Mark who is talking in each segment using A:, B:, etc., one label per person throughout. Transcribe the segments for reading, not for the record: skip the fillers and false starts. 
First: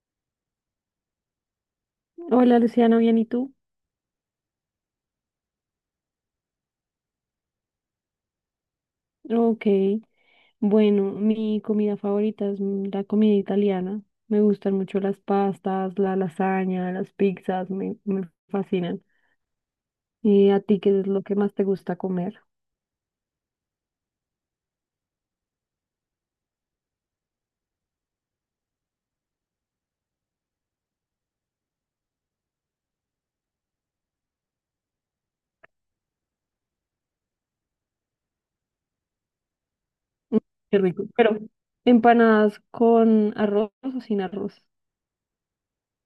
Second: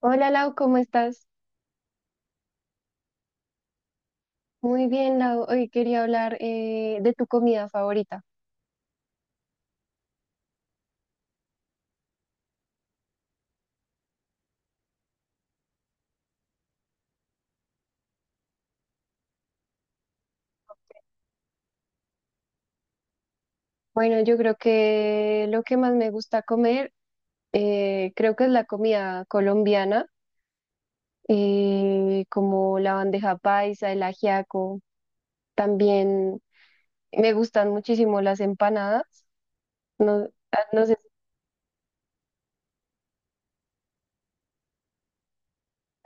A: Hola Lau, ¿cómo estás?
B: Hola Luciano, ¿bien y tú?
A: Muy bien, Lau. Hoy quería hablar de tu comida favorita.
B: Ok, bueno, mi comida favorita es la comida italiana. Me gustan mucho las pastas, la lasaña, las pizzas, me fascinan. ¿Y a ti qué es lo que más te gusta comer?
A: Bueno, yo creo que lo que más me gusta comer, creo que es la comida colombiana, como la bandeja paisa, el ajiaco. También me gustan muchísimo las empanadas. No,
B: Mm. Qué
A: no sé,
B: rico. Pero empanadas con arroz o sin arroz.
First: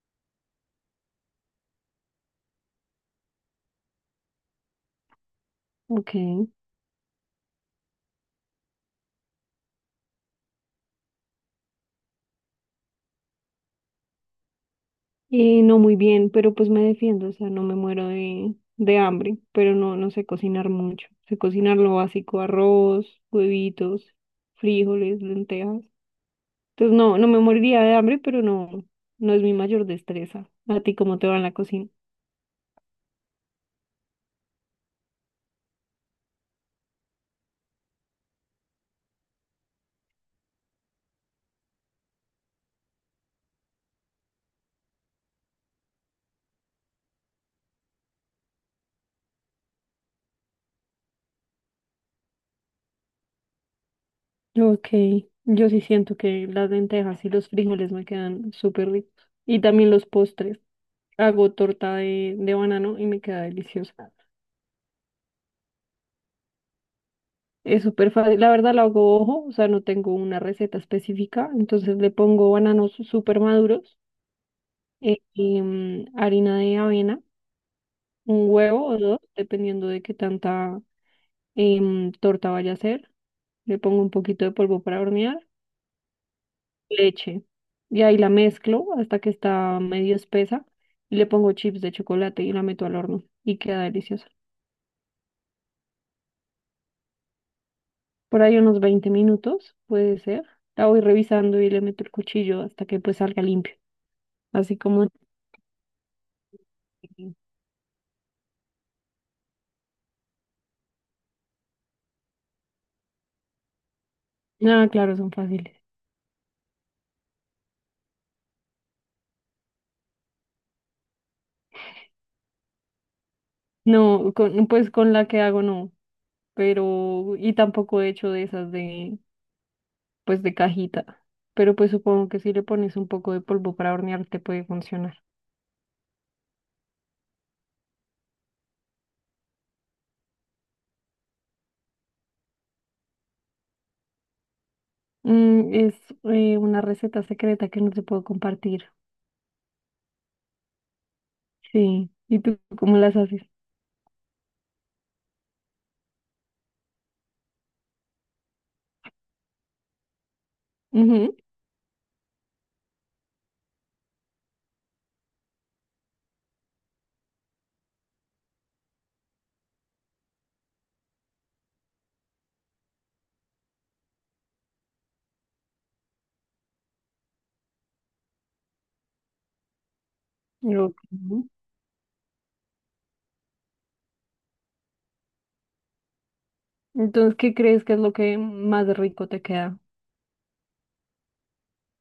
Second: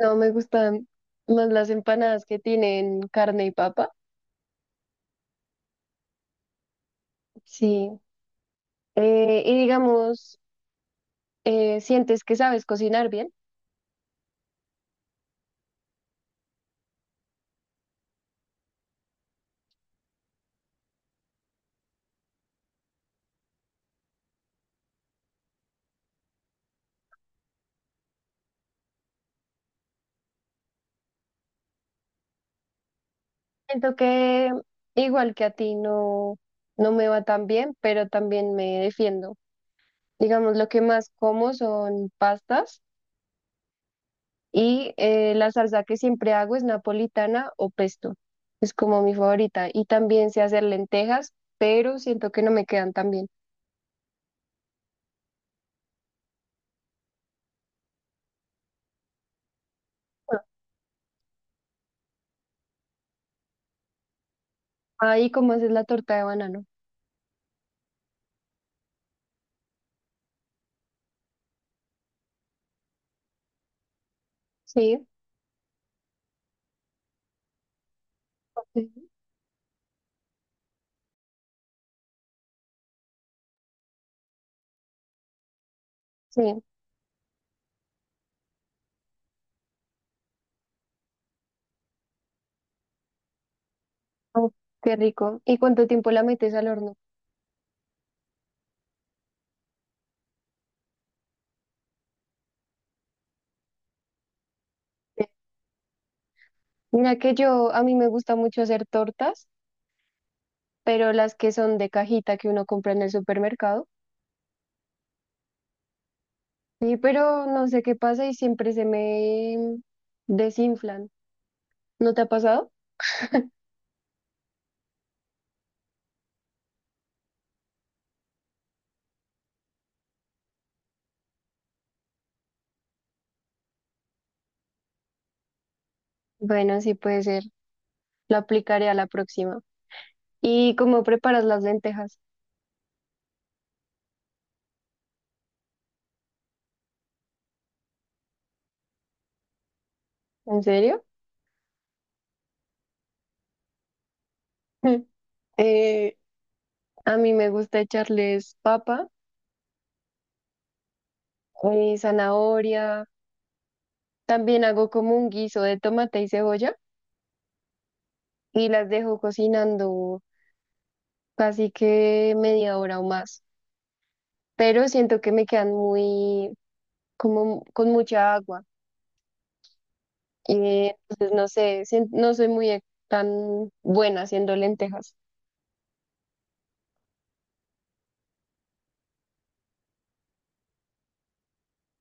A: no me gustan más las empanadas que tienen carne y papa.
B: Ok.
A: Sí. Y digamos, ¿sientes que sabes cocinar bien?
B: Y no muy bien, pero pues me defiendo, o sea, no me muero de hambre, pero no, no sé cocinar mucho. Sé cocinar lo básico, arroz, huevitos, frijoles, lentejas. Entonces no, no me moriría de hambre, pero no, no es mi mayor destreza. ¿A ti cómo te va en la cocina?
A: Siento que igual que a ti no, no me va tan bien, pero también me defiendo. Digamos, lo que más como son pastas y la salsa que siempre hago es napolitana o pesto. Es como mi favorita. Y también sé hacer lentejas, pero siento que no me quedan tan bien.
B: Ok, yo sí siento que las lentejas y los frijoles me quedan súper ricos. Y también los
A: Bueno,
B: postres. Hago torta de banano y me queda deliciosa.
A: ahí como haces la torta de banano.
B: Es súper fácil. La verdad la hago ojo, o sea, no tengo una receta específica. Entonces le pongo bananos súper maduros,
A: Sí,
B: y, harina de avena, un huevo o
A: sí.
B: dos, dependiendo de qué tanta torta vaya a ser. Le pongo un poquito de polvo para hornear,
A: Sí.
B: leche. Y ahí la mezclo hasta que está medio espesa. Y le pongo chips de chocolate y la meto al horno. Y queda deliciosa.
A: Oh, qué rico. ¿Y cuánto tiempo la metes al horno?
B: Por ahí unos 20 minutos, puede ser. La voy revisando y le meto el cuchillo hasta que pues salga limpio. Así como.
A: Mira que
B: Si,
A: yo, a mí me gusta mucho hacer tortas, pero las que son de cajita que uno compra en el supermercado.
B: ah, claro, son fáciles.
A: Sí, pero no sé qué pasa y siempre se me desinflan. ¿No te ha pasado?
B: No, con, pues con la que hago no. Pero. Y tampoco he hecho de esas de pues de cajita, pero pues supongo que si le pones un poco de polvo para hornear te puede funcionar.
A: Bueno, sí puede ser. Lo aplicaré a la próxima. ¿Y cómo preparas las lentejas?
B: Mm, es una receta secreta que no te puedo compartir.
A: ¿En serio?
B: Sí, ¿y tú cómo las haces?
A: Eh, a mí me gusta echarles papa
B: Ujú,
A: y zanahoria. También hago como un guiso de tomate y cebolla y las dejo cocinando casi que media hora o más. Pero siento que me quedan muy como con mucha agua. Y
B: ok.
A: entonces no sé, no soy muy tan buena haciendo lentejas.
B: Entonces, ¿qué crees que es lo que más rico te queda?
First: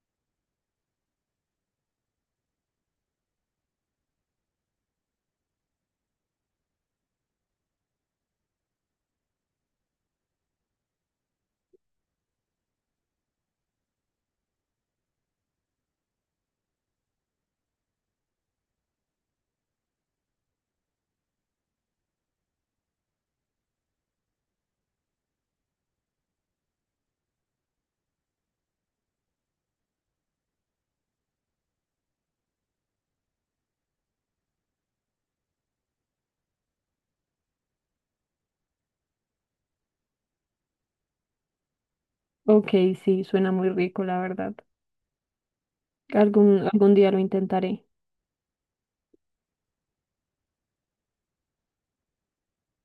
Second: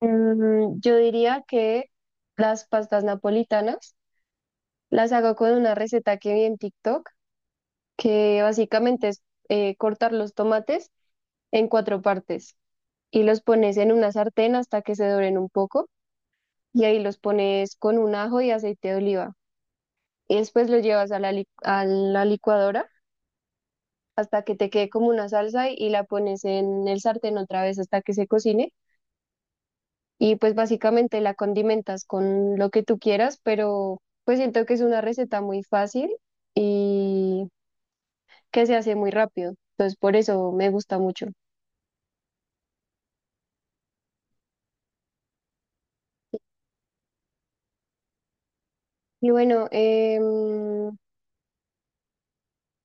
A: Mm, yo diría que las pastas napolitanas las hago con una receta que vi en TikTok, que básicamente es cortar los tomates en cuatro partes y los pones en una sartén hasta que se doren un poco y ahí los pones con un ajo y aceite de oliva. Y después los llevas a a la licuadora hasta que te quede como una salsa y la pones en el sartén otra vez hasta que se cocine. Y pues básicamente la condimentas con lo que tú quieras, pero pues siento que es una receta muy fácil y que se hace muy rápido. Entonces por eso me gusta mucho.
B: Ok, sí, suena muy rico, la verdad. Algún día lo intentaré.
A: Y bueno,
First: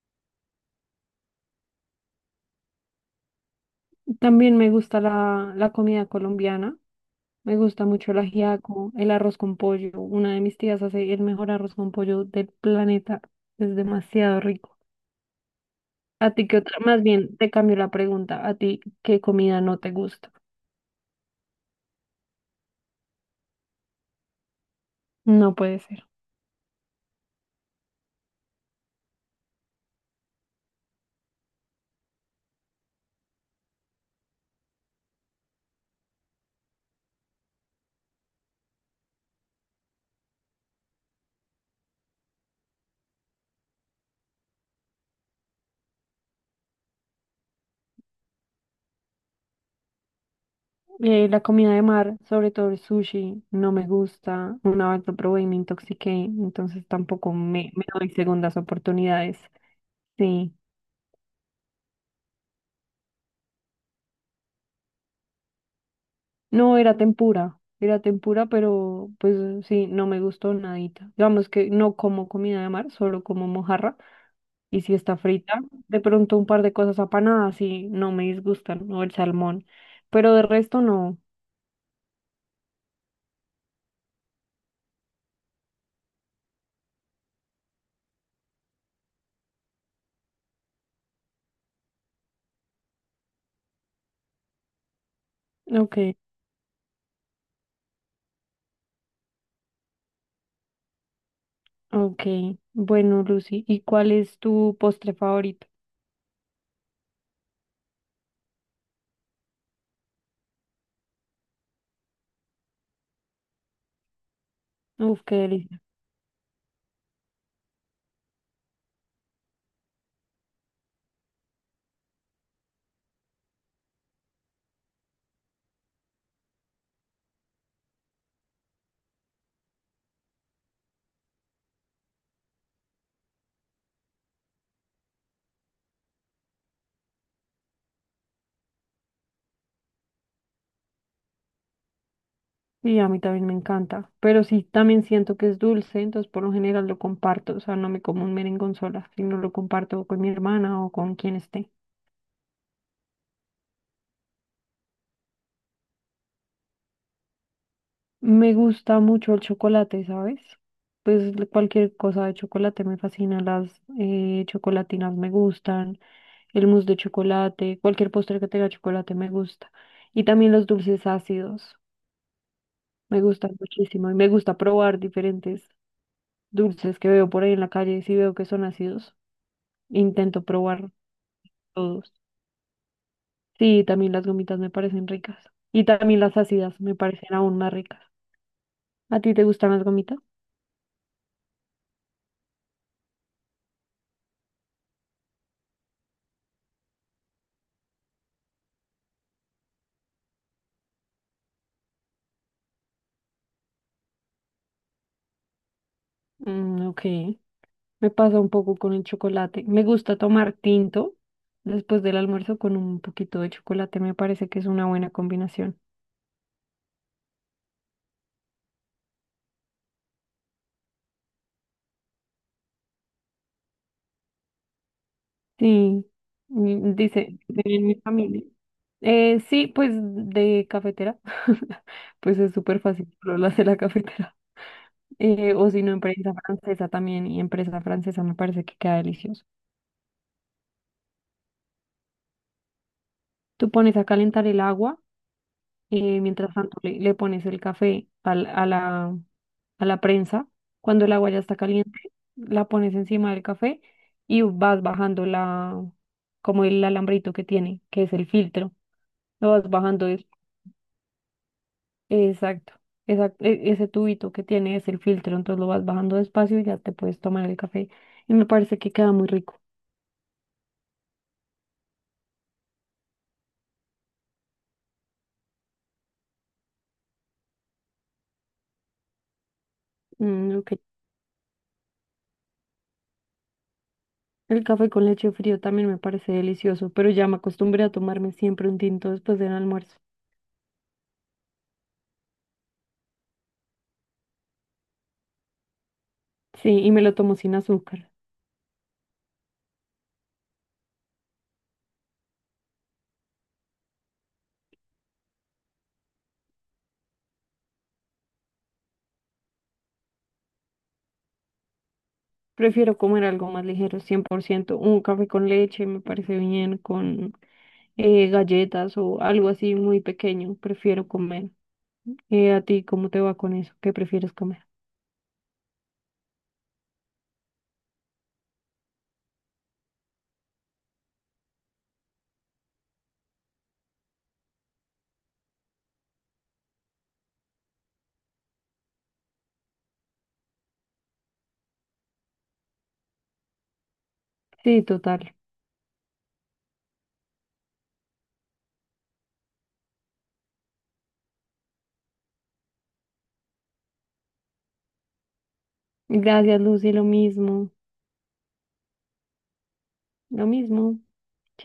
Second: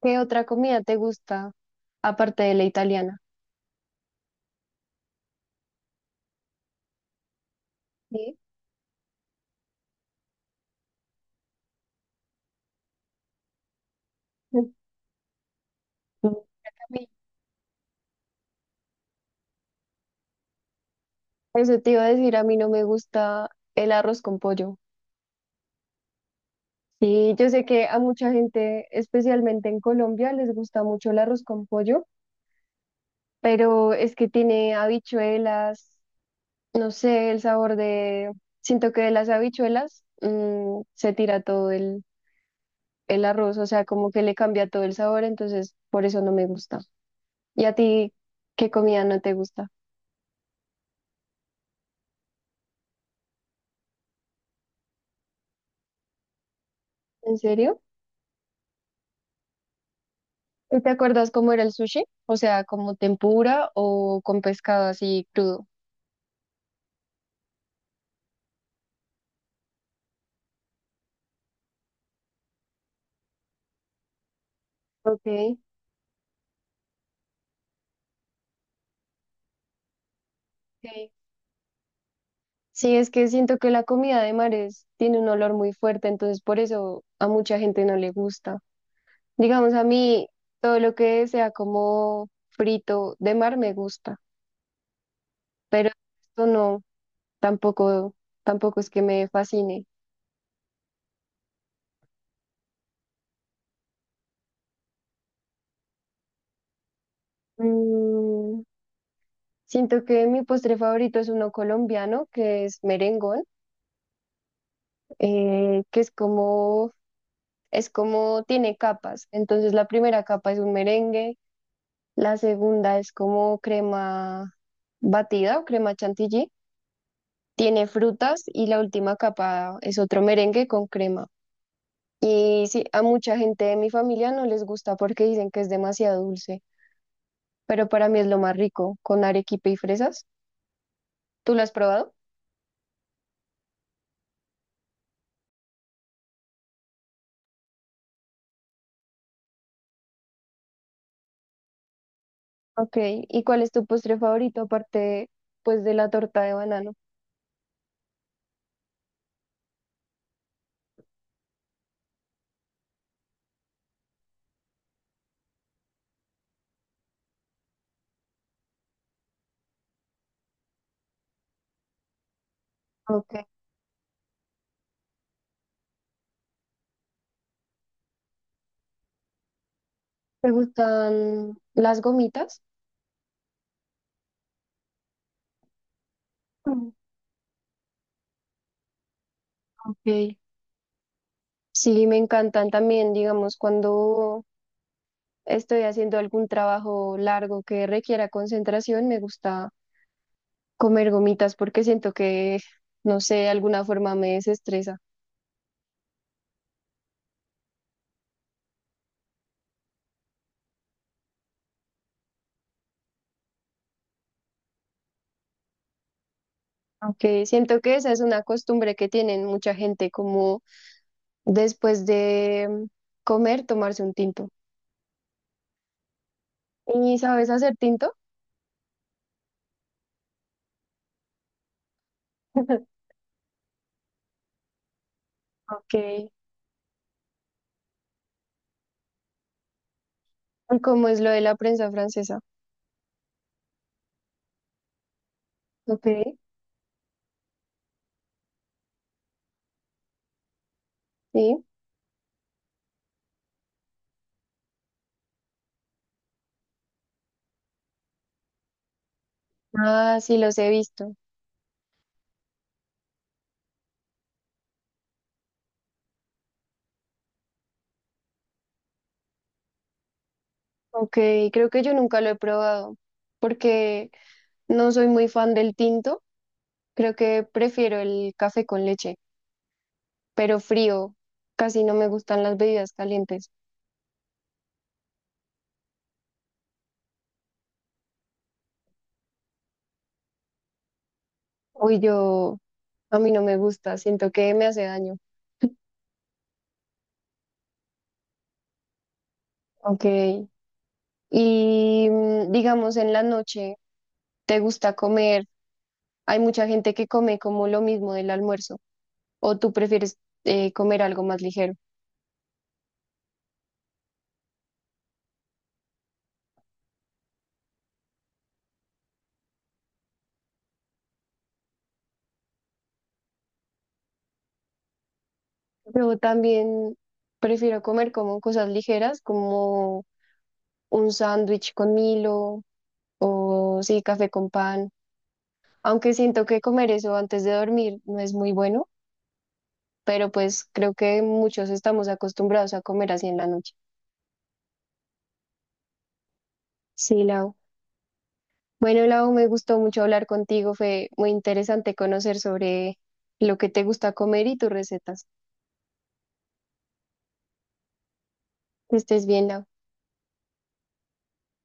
A: ¿qué otra comida te gusta aparte de la italiana?
B: También me gusta la comida colombiana. Me gusta mucho el
A: Sí.
B: ajiaco, el arroz con pollo. Una de mis tías hace el mejor arroz con pollo del planeta. Es demasiado
A: Mm.
B: rico. A ti qué otra,
A: A
B: más
A: mí,
B: bien te cambio la pregunta. ¿A ti qué comida no te gusta?
A: eso te iba a decir, a mí no me gusta el arroz con pollo.
B: No puede ser.
A: Sí, yo sé que a mucha gente, especialmente en Colombia, les gusta mucho el arroz con pollo, pero es que tiene habichuelas, no sé, el sabor de, siento que de las habichuelas se tira todo el arroz, o sea, como que le cambia todo el sabor, entonces por eso no me gusta. ¿Y a ti qué comida no te gusta?
B: La comida de mar, sobre todo el sushi, no me gusta. Una vez lo probé y me intoxiqué, entonces tampoco
A: ¿En
B: me,
A: serio?
B: me doy segundas oportunidades. Sí.
A: ¿Y ¿te acuerdas cómo era el sushi? O sea, como tempura o con pescado así crudo.
B: No, era tempura. Era tempura, pero pues sí, no me gustó nadita. Digamos que no como comida de mar, solo como mojarra. Y si está frita,
A: Ok.
B: de pronto un par de cosas apanadas y no me disgustan, o el salmón. Pero de resto
A: Ok.
B: no.
A: Sí, es que siento que la comida de mares tiene un olor muy fuerte, entonces por eso a mucha gente no le gusta. Digamos, a mí todo lo que sea como frito de mar me gusta, pero
B: Ok,
A: esto no, tampoco, tampoco es que me fascine.
B: ok. Bueno, Lucy, ¿y cuál es tu postre favorito?
A: Mm, siento que mi postre favorito es uno colombiano, que es merengón,
B: Uf, qué delicia.
A: que es como tiene capas. Entonces la primera capa es un merengue. La segunda es como crema batida o crema chantilly. Tiene frutas y la última capa es otro merengue con crema. Y sí, a mucha gente de mi familia no les gusta porque dicen que es demasiado dulce, pero para mí es lo más rico, con arequipe y fresas. ¿Tú lo has probado?
B: Y a mí también me encanta. Pero sí, también siento que es dulce, entonces por lo general lo comparto. O sea, no me como un merengón sola, sino lo comparto con mi hermana o con quien esté.
A: Ok, ¿y cuál es tu postre favorito aparte pues de la torta de banano?
B: Me gusta mucho el chocolate, ¿sabes? Pues cualquier cosa de chocolate me fascina, las chocolatinas me gustan. El mousse de chocolate, cualquier postre que tenga chocolate me gusta. Y también los dulces ácidos, me
A: Ok.
B: gustan muchísimo. Y me gusta probar diferentes dulces que veo por ahí en la calle. Si veo que son ácidos, intento
A: ¿Te
B: probar
A: gustan las
B: todos.
A: gomitas?
B: Sí, también las gomitas me parecen ricas. Y también las ácidas
A: Mm.
B: me parecen aún más ricas. ¿A ti te gustan las gomitas?
A: Ok. Sí, me encantan también, digamos, cuando estoy haciendo algún trabajo largo que requiera concentración, me gusta comer gomitas porque siento que, no sé, de alguna forma me desestresa.
B: Mm, ok. Me pasa un poco con el chocolate. Me gusta tomar tinto después del almuerzo con un poquito de chocolate. Me parece que es una buena combinación.
A: Aunque siento que esa es una costumbre que tienen mucha gente, como después de comer, tomarse un tinto.
B: Sí,
A: ¿Y
B: dice,
A: sabes hacer
B: en mi
A: tinto?
B: familia. Sí, pues de cafetera, pues es súper fácil, solo lo hace la cafetera. O si no,
A: Ok.
B: empresa francesa también, y empresa francesa me parece que queda delicioso.
A: ¿Cómo es lo de la prensa francesa?
B: Tú pones a calentar el agua,
A: Ok.
B: mientras tanto le pones el café a la prensa. Cuando el agua ya está
A: Sí.
B: caliente, la pones encima del café y vas bajando la, como el alambrito que tiene, que es el filtro. Lo vas bajando.
A: Ah, sí, los he visto.
B: Exacto, exacto, ese tubito que tiene es el filtro, entonces lo vas bajando despacio y ya te puedes tomar el café. Y me parece que queda muy rico.
A: Ok, creo que yo nunca lo he probado porque no soy muy fan del tinto. Creo que prefiero el café con leche,
B: Mm,
A: pero
B: ok.
A: frío. Casi no me gustan las bebidas calientes.
B: El café con leche frío también me parece delicioso, pero ya me acostumbré a tomarme siempre un tinto después del almuerzo.
A: Uy, yo, a mí no me gusta, siento que me hace daño.
B: Sí, y me lo tomo sin azúcar.
A: Ok. Y digamos en la noche, ¿te gusta comer? Hay mucha gente que come como lo mismo del almuerzo, o tú prefieres comer algo más ligero.
B: Prefiero comer algo más ligero, 100%. Un café con leche me parece bien, con galletas o algo así muy pequeño. Prefiero comer. ¿A ti cómo te va con eso? ¿Qué prefieres comer?
A: Yo también prefiero comer como cosas ligeras, como un sándwich con Milo, o sí, café con pan, aunque siento que comer eso antes de dormir no es muy bueno, pero pues creo que muchos estamos acostumbrados a comer así en la noche.
B: Sí, total.
A: Sí, Lau. Bueno, Lau, me gustó mucho hablar contigo, fue muy interesante conocer sobre lo que te gusta comer y tus recetas.
B: Gracias, Lucy, lo mismo,
A: Que estés bien, Lau.
B: lo mismo. Chao.